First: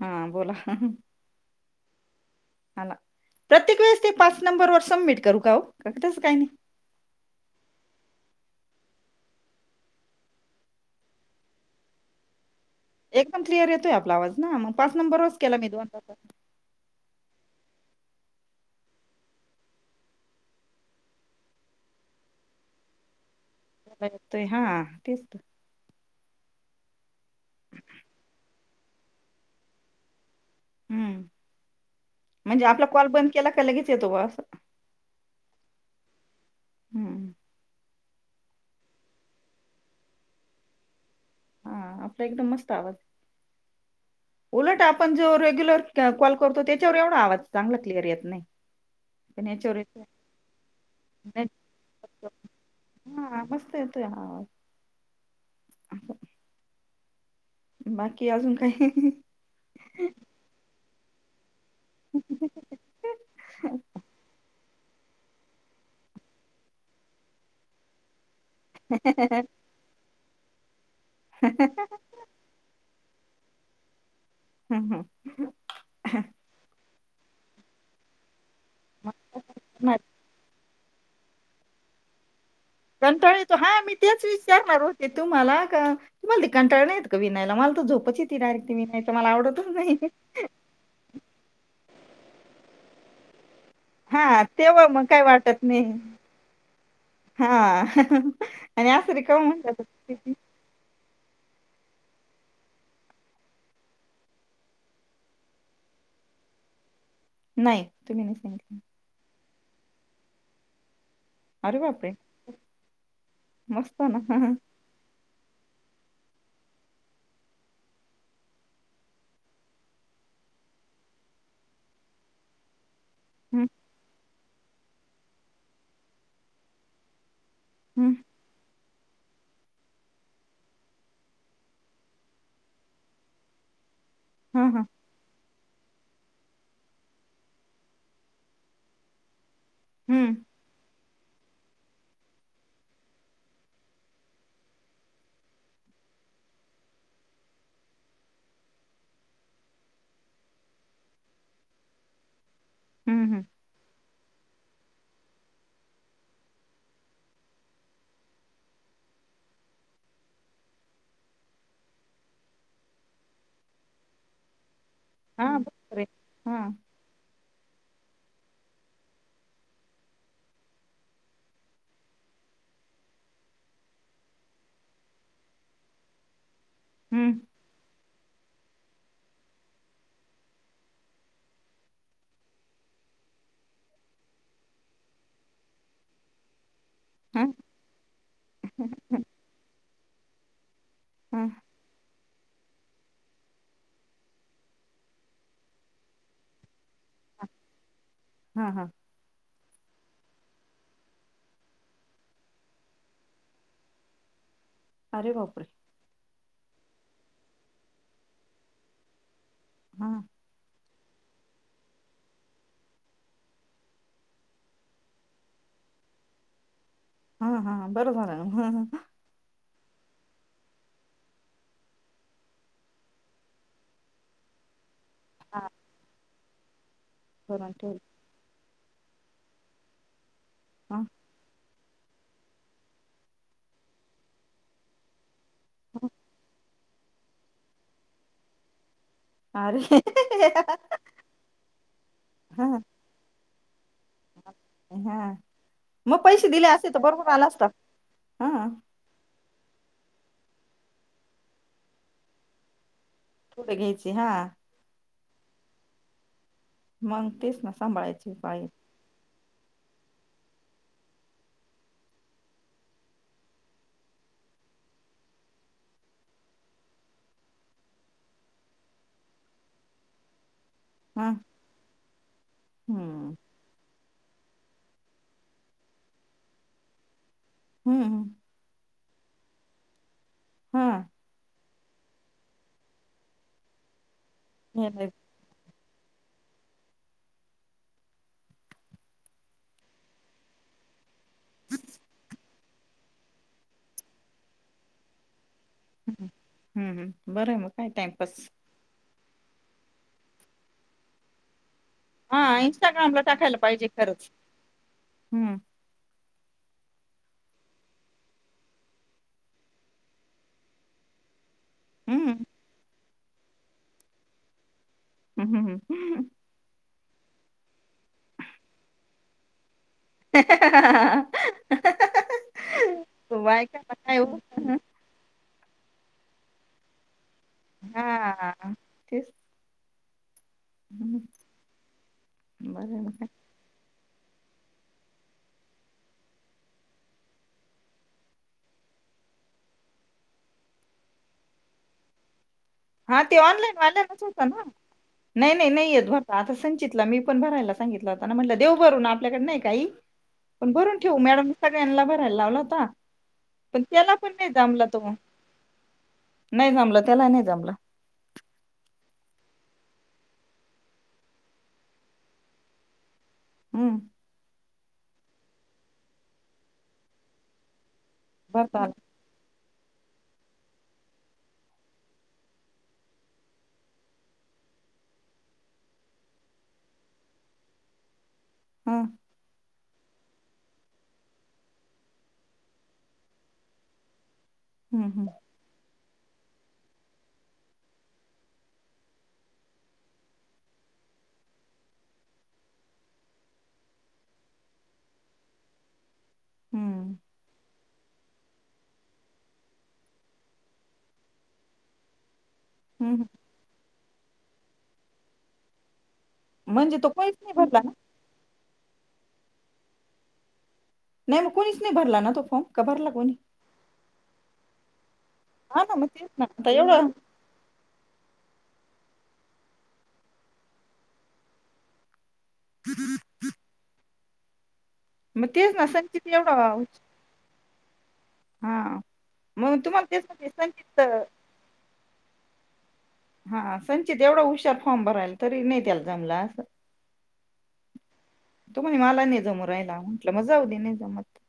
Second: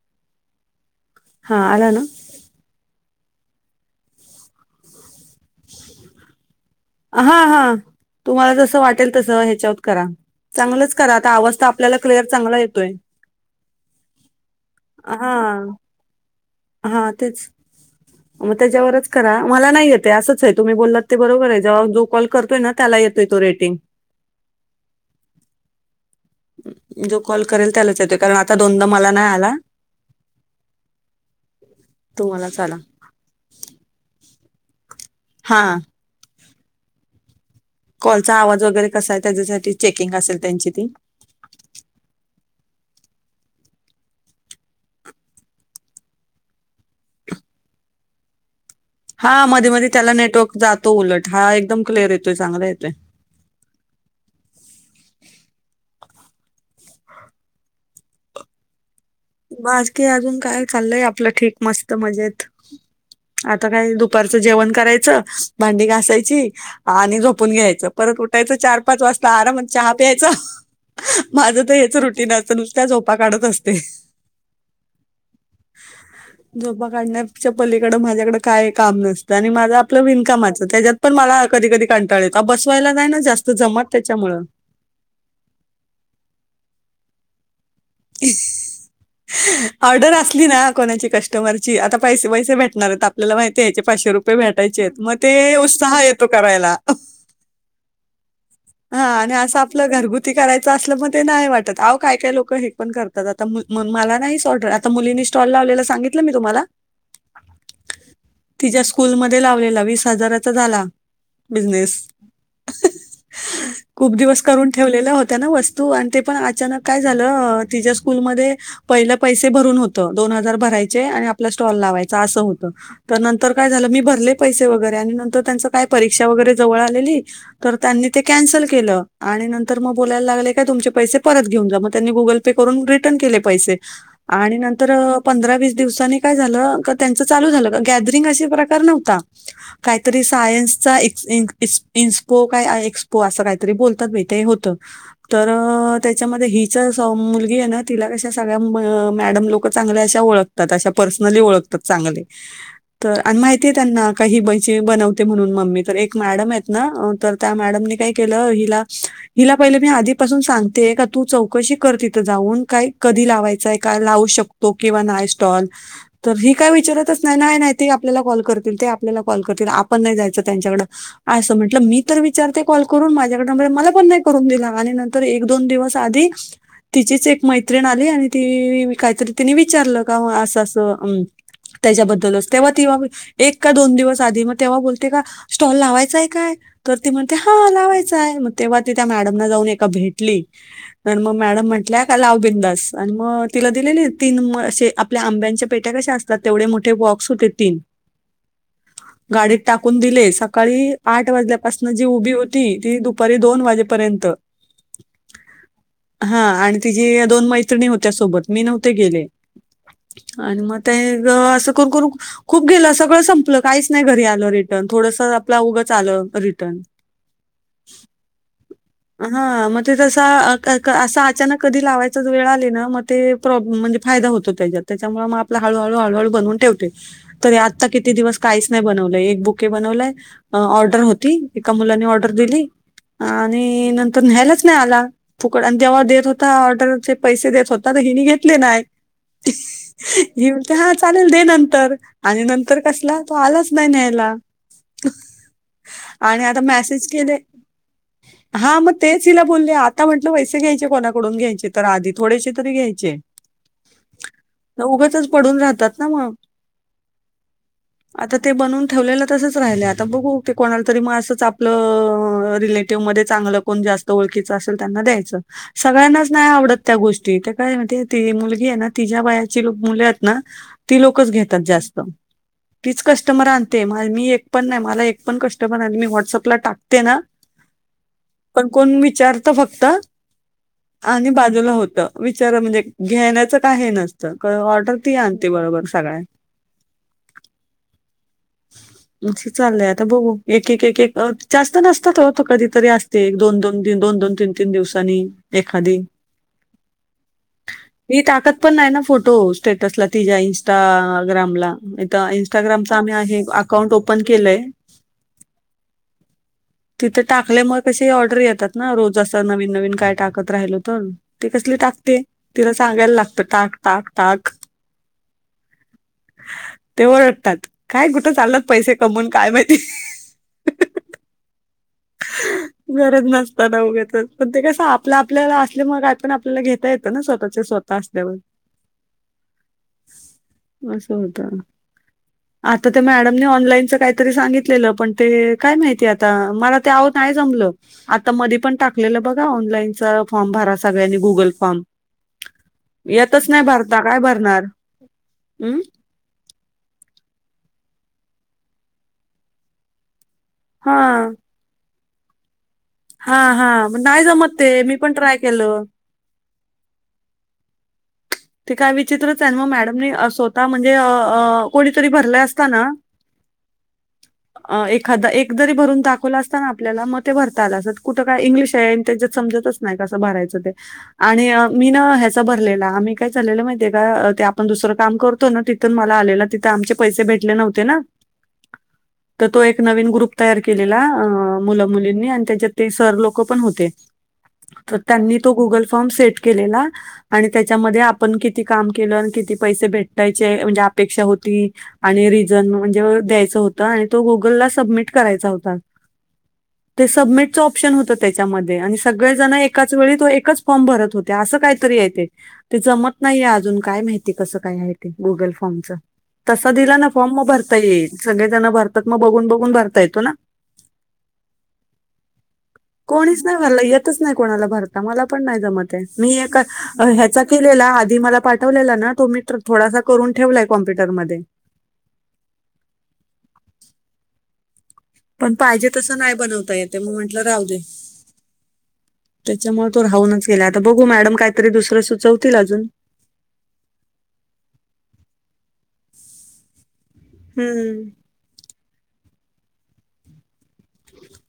हा. बोला. हां. आला ना? आला. प्रत्येक वेळेस ते पाच नंबर वर सबमिट करू का हो? का तस काही नाही. हां. हां. तुम्हाला जसं वाटेल तस ह्याच्यात करा. चांगलंच करा. आता आवाज तर आपल्याला क्लिअर चांगला येतोय. एकदम क्लिअर येतोय आपला आवाज ना? मग पाच नंबरवरच केला मी दोनदा तर. हां. तेच. [inaudible] म त्याच्यावरच करा. मला नाही येत ए. असंच ए. तुम्ही बोललात ते बरोबर आहे. जेव्हा जो कॉल करतोय ना त्याला येतोय तो रेटिंग. त्याला येतोय. हां. तेच तर. जो कॉल करेल त्यालाच येतोय. कारण आता दोनदा मला नाही आला. हम्म. तुम्हालाच म्हणजे आला आपला कॉल बंद केला का लगेच येतो बुवा अस. हां. हम्म. कॉल चां आवाज वगैरे कसायं? त्याज्यासाठी चेकिंग असेल त्यांची ती. आ आपला एकदम मस्त आवाज उलट आपण जो रेग्युलर कॉल करतो. त्याच्यावर एवढा आवाज चांगला क्लिअर येत नायं. हा मध्ये मध्ये त्याला नेटवर्क जातो उलट, नाही हा एकदम क्लिअर येतोय चांगला येतोय. हा, मस्त येतोय हा असं बाकी अजून कायं बाकी, अजून काय चाललंय आपलं ठीक. मस्त मजेत, आता काय दुपारचं जेवण करायचं भांडी घासायची. आणि झोपून घ्यायचं. परत उठायचं चार पाच वाजता आरामात चहा प्यायचां. माझं तर हेच रुटीन असत. नुसत्या झोपा काढत असते. हूं हूं झोपा काढण्याच्या पलीकड माझ्याकड काय काम नसतं. आणि माझं हम्म. आपलं विनकामाच, त्याज्यात पण मला कधी कधी कंटाळ येत अ बसवायला नाय न जास्त जमत त्याच्यामुळ ते, तुम्हाला का, तुम्हाला ते कंटाळा नाय येत का विणायला, मला त झोप पची येती. डायरेक्ट तिनी नाय त मला आवडतच नाही. ची णा कोणाची कस्टमरची आता, पैसे, पैसे भेटणार आहेत आप आपल्याला माहिती ये, याचे पाचशे रुपये हा तेव्हा भेटायचेयेत मग म, काय ते वाटत नाही उत्साह येतो करायला. हा, आणि असं रिकाम [unintelligible] किती असल म ते नायं वाटत. आओ काय काय लोक हे पण करतात. आता मला नाही. सोड आता मुलींनी स्टॉल लावलेला सांगितलं मी तुम्हाला नाही. तुम्ही नायं सांगितलं. कूलमध्ये लावलेला. वीस हजाराचा झाला. अरे बिझनेस बापरे मस्त खूप ना हा दिवस हा करून ठेवलेल्या होत्या ना वस्तू, आणि ते पण अचानक काय झालं तिच्या स्कूलमध्ये पहिलं पैसे भरून होतं. दोन हजार भरायचे. आणि आपला स्टॉल लावायचा. असं होतं. त नंतर हम्म, काय झालं, मी भरले पैसे वगैरे आणि नंतर, त्यांच काय परीक्षा वगैरे जवळ आलेली तर त्या हम्म, ते कॅन्सल केल. आणि नंतर, म बोलायला लागले काय तुमचे पैसे परत घेऊन जा, मग त्यांनी गूगल पे करून रिटर्न केले पैसे. आणि हा हा नंतर अ पंधरा, वीस दिवसांनी काय झालं. का, त्यांच चालू झालं, गॅदरिंग असे प्रकार नव्हता. काहीतरी हम्म, सायन्सचा एक्स, ईन, इस्प इन्सपो काय आएक्स पो असं काहीतरी बोलतात बाई, ते होत. तर त्याच्यामध्ये हिच सं मुलगी ये ना, तिला कशा सगळ्या मं मॅडम लोक चांगल्या अशा ओळख तात. अशा पर्सनली ओळखतात चांगले. तर, हम्म, आणि हम्म. माहितीय त्यांना का ही [unintelligible] बनवते म्हणून मम्मी तर, एक मॅडम आहेत ना तर, त्या मॅडमनी काय केलं हिला हिला पहिले मी आधीपासून सांगते का, तू चौकशी कर तिथं जाऊन काय कधी लावायचंय? काय लावू शक तो किंवा नाय हा, स्टॉल बरोबर आहे तर, ही हा काय विचारतच नाय नाय ते आपल्याला कॉल करतील. ते आपल्याला कॉल करतील. आपण नाय जायचं त्यांच्याकडं असं म्हटलं. मी तर विचारते कॉल करून माझ्याकडे नंबर ये. मला पण नाय करून दिला. आणि नंतर एक, दोन दिवस आधी, तिचीच हम्म, एक मै त्रिन आली. आणि ती कायतरी तिनी विचारलं का, असं असं त्याच्याबद्दलच तेव्हा तीवा एक का दोन दिवस आधी मग, तेव्हा बोलते का स्टॉल लावायचाय काय? तर ते हा लावायचाय मग, तेव्हा ती त्या मॅडम ना जाऊन एका भेटली तर, मग हा मॅडम म्हटल्या लाव बिनधास्त आणि मग तिला दिलेले तीन म असे, आपल्या आंब्यांच्या पेट्या कशा अस तात. तर तेवढे मोठे बॉक्स होते तीन हा हा. गाडीत टाकून दिले. सकाळी आठ वाजल्यापासन जी उभी होती, ती दुपारी दोन वाजेपर्यंत अरे बापरे! हा आणि तिची दोन मैत्रिणी होत्या सोबत. मी नव्हते गेले. हा आणि मग ते अस करून करू खूप गेलं, सगळं संपलं. काहीच नाही घरी आलं रिटर्न, थोडस आपलं उगंच आलं रिटर्न हा हा. बरं झालं. [inaudible] हा मग ते तस क असं अचानक कधी लावायचा वेळ आले ना, मग ते प्रॉप म्हणजे फायदा होतो त्याच्यात, त्याच्यामुळे आपल हळू हळू हळू हळू बनवून ठेवते. तरी करून आता किती ठेवलं इतके दिवस काहीच नाही बनवलय. एक बुके बनवलाय. ऑर्डर हा. होती एका मुलानी ऑर्डर दिली आणि नंतर न्यायलाच नाही आला. फुकट आणि जेव्हा देत होता ऑर्डरचे पैसे देत होता, तर हिनी घेतले नाही. अरे ही बोलते हा चालेल दे नंतर आणि हा नंतर कसला तो आलाच नाही न्याय ला हा मग आणि पैसे आता दिले असते तर मॅसेज बरोबर केले आला असता हा म तेच हिला बोलले, आता म्हटल, पैसे घ्यायचे कोणाकडून घ्यायचे तर, आधी थोडेसे तरी घ्यायचे. थोडे घ्यायचे. हा. म उघंचच पडून राहतात ना मग. मग तेच ना सांभाळायचे आता ते पाळी बनवून ठेवलेलं तसच राहिले, आता बघू ते कोणाला तरी मग असंच आपल रिलेट टिव्ह मध्ये चांगलं, कोण जास्त ओळखीच असेल त्यांना द्यायचं. सगळ्यांनाच नाय आवडत त्या गोष्टी. त्या काय ती मुलगी आहे ना, तिच्या वयाची मुले आहेत ना ती हा लोकच घेतात जास्त. तीच हम्म कस्टमर आन ते मी एक पण नाही, मला एक पण कस्टमर नाही मी व्हॉट्सअपला टाकते ना हुं हू. पण कोण विचारत फक्त हा हा. आणि बाजूला होत. विचार म्हणजे घेण्याचं काय हे नसतं, ऑर्डर हम्म ती आन ते बरोबर सगळ्या. मिक्सी चाललंय, आता बघु एक एक जास्त नसतात हो तो कधीतरी असते. एक दोन, दोन दोन, तिन दिवसांनी. एखादी. हू हू हुं. हुं. बरं आहे मग काय मी टाइमपास. टाकत पण नाही ना फोटो स्टेटसला तिच्या इनस्टा ग्रामला त हा इंस्टाग्रामच इंस्टाग्रामला आम्ही टाकायला पाहिजे अकाउंट ओपन खरंच केलंय. हम्म तिथं टाकल्यामुळे कशी ऑर्डरी येतात ना, रोज असं नवीन नवीन काय टाकत राहिल तर, ते कसली टाक ते हम्म तिला सांगायला लागत, टाक टाक टाक. हुं हू [inaudible] ते ओरडतात. काय कुठं चाललात पैसे कमवून काय माहिती. [inaudible] गरज तो बायका नसताना काय उघचच, हो. पण ते कस आपलं आपल्याला असल्यामुळे काय पण आपल्याला घेता येतं ना स्वतः चे स्वतः असल्यावर. हा तेच अस होत बर आता या मग काय. मॅडमनी ऑनलाईनच काय तरी सांगितलेलं पण ते काय माहिती आता मला ते आहो नाही जमलं. आता मधी पण टाकलेलं बघा ऑनलाईनच फॉर्म भरा सगळ्यांनी गुगल फॉर्म हां ते येतच नाही ऑनलाईन भरता काय वाल्यानाच होत ना भरणार नाही नाही हम्म नाही येत भर ता संचितलं मी पण भरायला सांगितलं होता ना म्हटलं देव भरून आपल्याकडे नाही काही. पण भरून ठेवू हा. मॅडमनी सगळ्यांना भरायला लावला होता. हां पण हां मग त्याला नाही पण जमत ते जमला मी तो पण ट्राय केलं. नाही जमलं त्यालाही नाही जमलं. ते काय विचित्रच आहे मग मॅडमनी स्वतः म्हणजे कोणीतरी भरला असता ना हम्म. अ एखादा एकतरी भरून दाखवला असताना आपल्याला मग ते भरता आला असता. कुठं काय इंग्लिश भरता आहे आला आणि त्याच्यात समजतच नाही कसं भरायच ते आणि मी ना ह्याचा भरलेलं आम्ही एक काय चालेलं माहितीये का ते आपण दुसरं काम करतो ना तिथून मला आलेलं तिथं आमचे पैसे भेटले नव्हते ना. हम्म. तर तो एक नवीन ग्रुप तयार केलेला मुला मुलींनी आणि त्याच्यात ते सर लोकं पण होते. [inaudible] तर हम्म त्यांनी तो गुगल फॉर्म सेट केलेला आणि त्याच्यामध्ये आप पण किती काम केलो आणि किती पैसे भेटायचे म्हणजे अपेक्षा होती आणि रिझन म्हणजे द्यायचं होतं आणि तो गुगलला सबमिट करायचा होता. ते हम्म सबमिट ऑप प्शन होत त्याच्यामध्ये आणि सगळे जण एकाच वेळी तो एकच फॉर्म भरत होते असं काहीतरी आहे ते. ते जमत हम्म नाहीये अजून काय माहिती कसं काय आहे ते गुगल फॉर्मच. तसा दिला म्हणजे ना तो फॉर्म कोणीच मग नाही भरता भरला ना येईल सगळे जण भरतात मग बघून बघून भरता येतो ना. नाही मग कोणीच नाही भरला ना तो फॉर्म का भरला कोणी कोणीच नाही भरला येतच नाही कोणाला भरता, मला पण नाही हा जमत ना आहे. मग तेच मी ना एक आता एवढं ह्याचा केलेला आधी मला पाठवलेला ना तो मी थोडासा करून ठेवलाय कॉम्प्युटर मध्ये [inaudible] मग पण तेच ना पाहिजे तसं संचित नाही एवढा बनवता येत हुश- आहे मग म्हंटलं राहूदे. हा मग त्याच्यामुळे तो तुम्हाला तेच राहूनच म्हणजे गेला आता संचित बघू अं, मॅडम काहीतरी दुसरं सुचवतील अजून. हां संचित एवढा हुशार फॉर्म भरायला, तरी नाही त्याला जमलं अस हम्म. तो म्हणे मला नाही जमू राहियला म्हटलं मजाऊ दे नाही जमत तर.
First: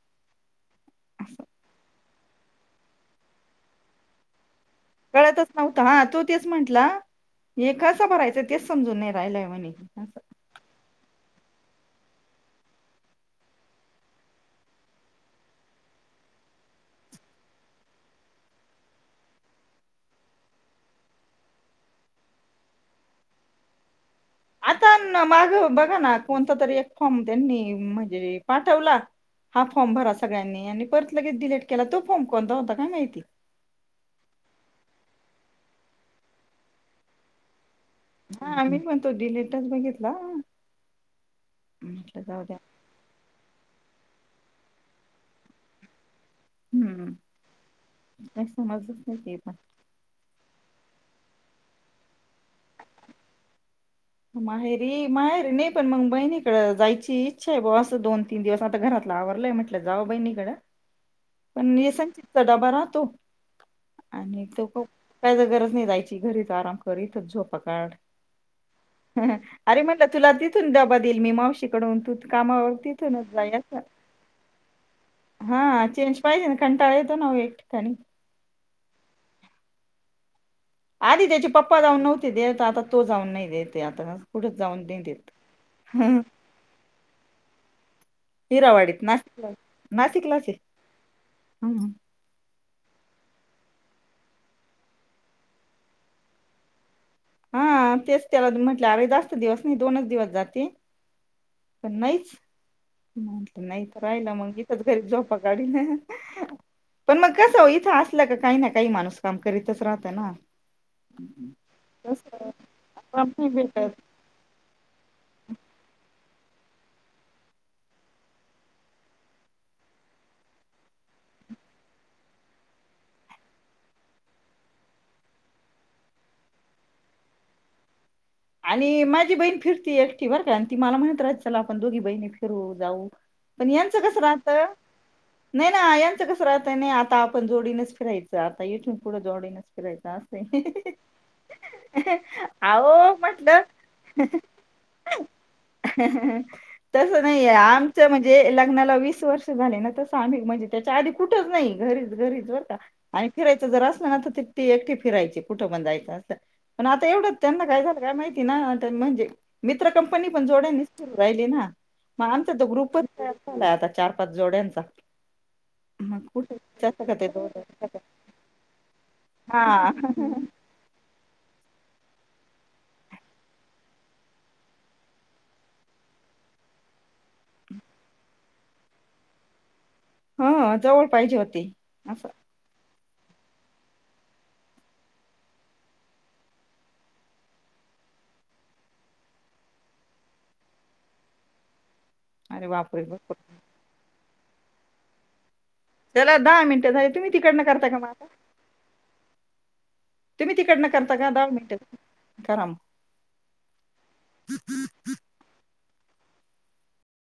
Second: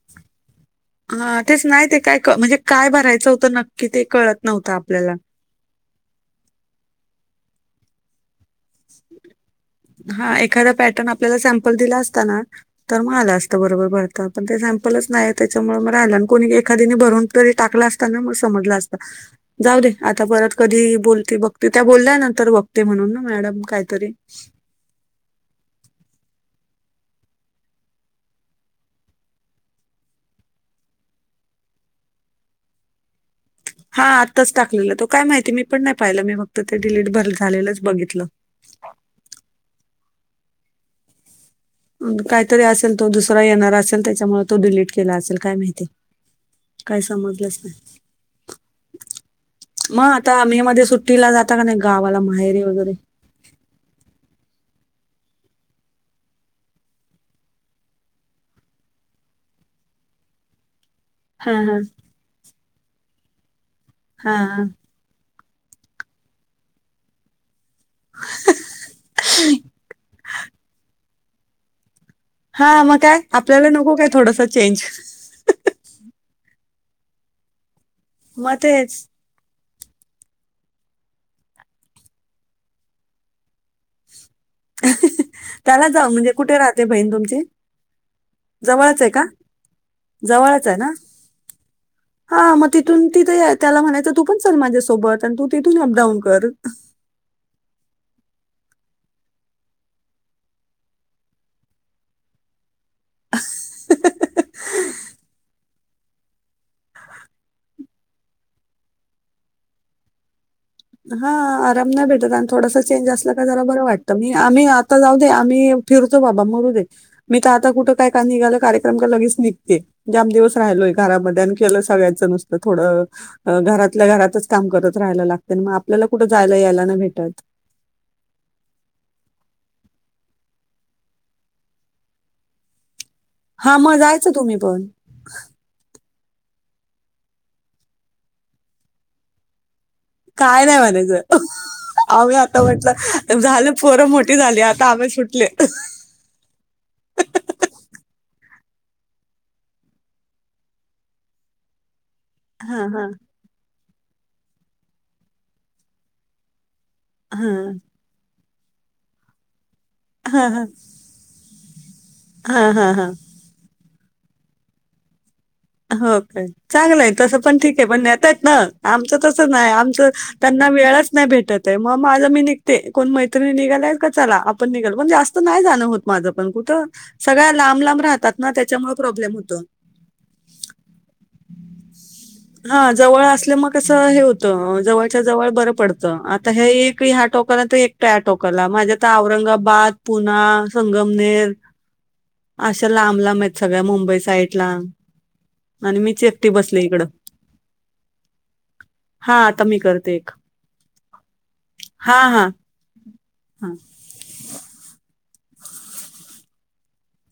हां तेच नाही ते काय म्हणजे काय भरायचं होतं नक्की ते कळत नव्हतं आपल्याला. कळतंच नव्हतं हां तो तेच म्हंटला, हे कसं भरायचं आहे? तेच समजून नाही राहिलाय म्हणे असं. हां, एखादा पॅटर्न आप आपल्याला सॅम्पल दिला असता ना तर मग आलं असतं बरोबर भरता पण ते सॅम्पलच नाही त्याच्यामुळे मग आला आणि कोणी एखादीने भरून तरी टाकला अस ता ना मग समजला असता. जाऊ दे आता परत कधी बोलते बघते, त्या बोलल्या नंतर बघते म्हणून ना मॅडम कायतरी. आता मागं बघा ना कोणता तरी एक फॉर्म त्यांनी म्हणजे पाठवला. हा फॉर्म भरा सगळ्यांनी आणि परत लगेच डिलीट केला तो फॉर्म कोणता होता काय माहिती? हा आत्ताच टाकलेलं तो काय माहिती मी पण नाही पाहिलं मी फक्त ते डिलीट भर झालेलंच बघितलं. हा म्हणतो डीलेटच बघितला म्हटलं जाऊ द्या काहीतरी असेल तो दुसरा येणार असेल त्यांच्यामुळे तो डिलीट केला असेल काय माहिती. काय हम्म. समजलंच नाही काय समजलंच नाही ते पण मग आता मे मध्ये सुट्टीला जाता का नाही गावाला माहेरीे वगैरे. माहेरी, माहेरी नाही पण मग बहिणीकडं जायची इच्छा आहे बाऊ असं दोन तीन दिवस आता घरातला आवरलंय म्हटल्यावर. त्या जाव बहिणीकडे. हा हा पण हे सां तितचा डबा राहतो आणि तो हा ख काय जर गरज नाही जायची, घरीच आराम करी झोप अरे म्ह तुला तिथून दबा देईल मी मावशीकडून त हा मग काय आपल्याला नको काय थोडस चेंज. हा चेंज पाहिजे ना कंटाळा येतो ना एक ठिकाणी. म तेच आधी त्याचे पप्पा जाऊन नव्हते देत, आता तो जाऊन नाही देतते आता. कुठंच जाऊन नाही देत त्याला जा, म्हणजे कुठे राहते बहीण तुमची? हिरावाडीत जवळचये का, नाशिकला नाशिकलाच जवळच आहे ना. हम्म. हा मग तिथून तिथं त्याला म्हणायचं तू पण चल माझ्यासोबत आणि तिथून अप डाऊन कर. हा तेच त्याला म्हटलं अरे जास्त दिवस नाही दोनच दिवस जाते. पण नाहीइच, नाही तर राहिलं मग इथ घरी झोपा काढीन. ना पण मग कसं इथं असलं का काही ना काही माणूस काम करीतच राहतं ना. हा आराम नाही भेटत आणि तसं थोडास चेंज काम असलं का नाही जला बरं भेटत वाटतं. म आम्ही आता जाऊ दे आम्ही फिरतो बाबा मरू देत. मी तर आता कुठं काय का निघालं कार्यक्रम का लगेच निघते. ज्याम दिवस राहिलोय घरामध्ये आणि केलय सगळ्यांचं नुसतं थोडं घरातल्या घरातच काम करत राहायला लागते, मग आपल्याला कुठं जायला यायला ना भेटत आणि माझी बहीण फिरती एकटी बर का आणि ती मला म्हणत रा चला आपण दोघी बहिणी फिरू जाऊ पण हां, मग यांचं कस जायचं राहत? तुम्ही पण. नाही ना, यांचं कसं राहतं नाही ना आता आपण जोडीनच फिरायचं आता येच पुढं जोडीनच. फिरायचं असंय. काय नाही म्हणायचं आ्ही आता अहो म्हटलं झालं पोरं म्हटलं मोठी आता आम्ही सुटले. तसं नाहीय आमचं म्हणजे, लग्नाला वीस वर्ष झाले. ना तसं आम्ही म्हणजे. त्याच्या आधी कुठंच नाही, घरीच घरीच. हां, हां. आणि फिरायचं जर असल ना, तर ती एकटी फिरायची कुठं पण जायचं असं पण आता एवढंच त्यांना हां. काय झालं काय माहिती ना म्हणजे मित्र कंपनी पण हां, हां. जोड्यान राहिली ना, मग आमचा तो हां, हां, ग्रुपच हां. तयार झाला आता चार पाच जोड्यांचा. हो मग का कुठे जायचं चांगलं असलं आहे का ते तसं पण ठीक आहे, दोघं पण नता येत ना आमचं तसं नाही हा आमच त्यां वेळच नाही भेटत आहे मग मग माज मी निघते कोण मैत्रिणी निघाल का चला, आपण निघाल पण जास्त नाही जाण होत. माझं पण कुठं, सगळ्या लांब लांब राहतात ना त्याच्यामुळे प्रॉब्लेम होतो. ह जवळ पाहिजे होते असं हा जवळ असल्या मगसं हे होतं, जवळच्या जवळ बरं पडतं आता हे एक ह्या टॉप. परत एक त्या टोकरला माझ्या आता, औरंगाबाद, पुना, संगमनेर. [inaudible] अशा बापरे लांब भरपूर लांब आहेत, सगळ्या मुंबई साईड ला चला दहा मिनटं झाले, तुम्ही तिकडनं करता का मला आता. हा आता मी करते. तुम्ही तिकडनं करता का दहा मिनट हां, हां, करा मग. हां.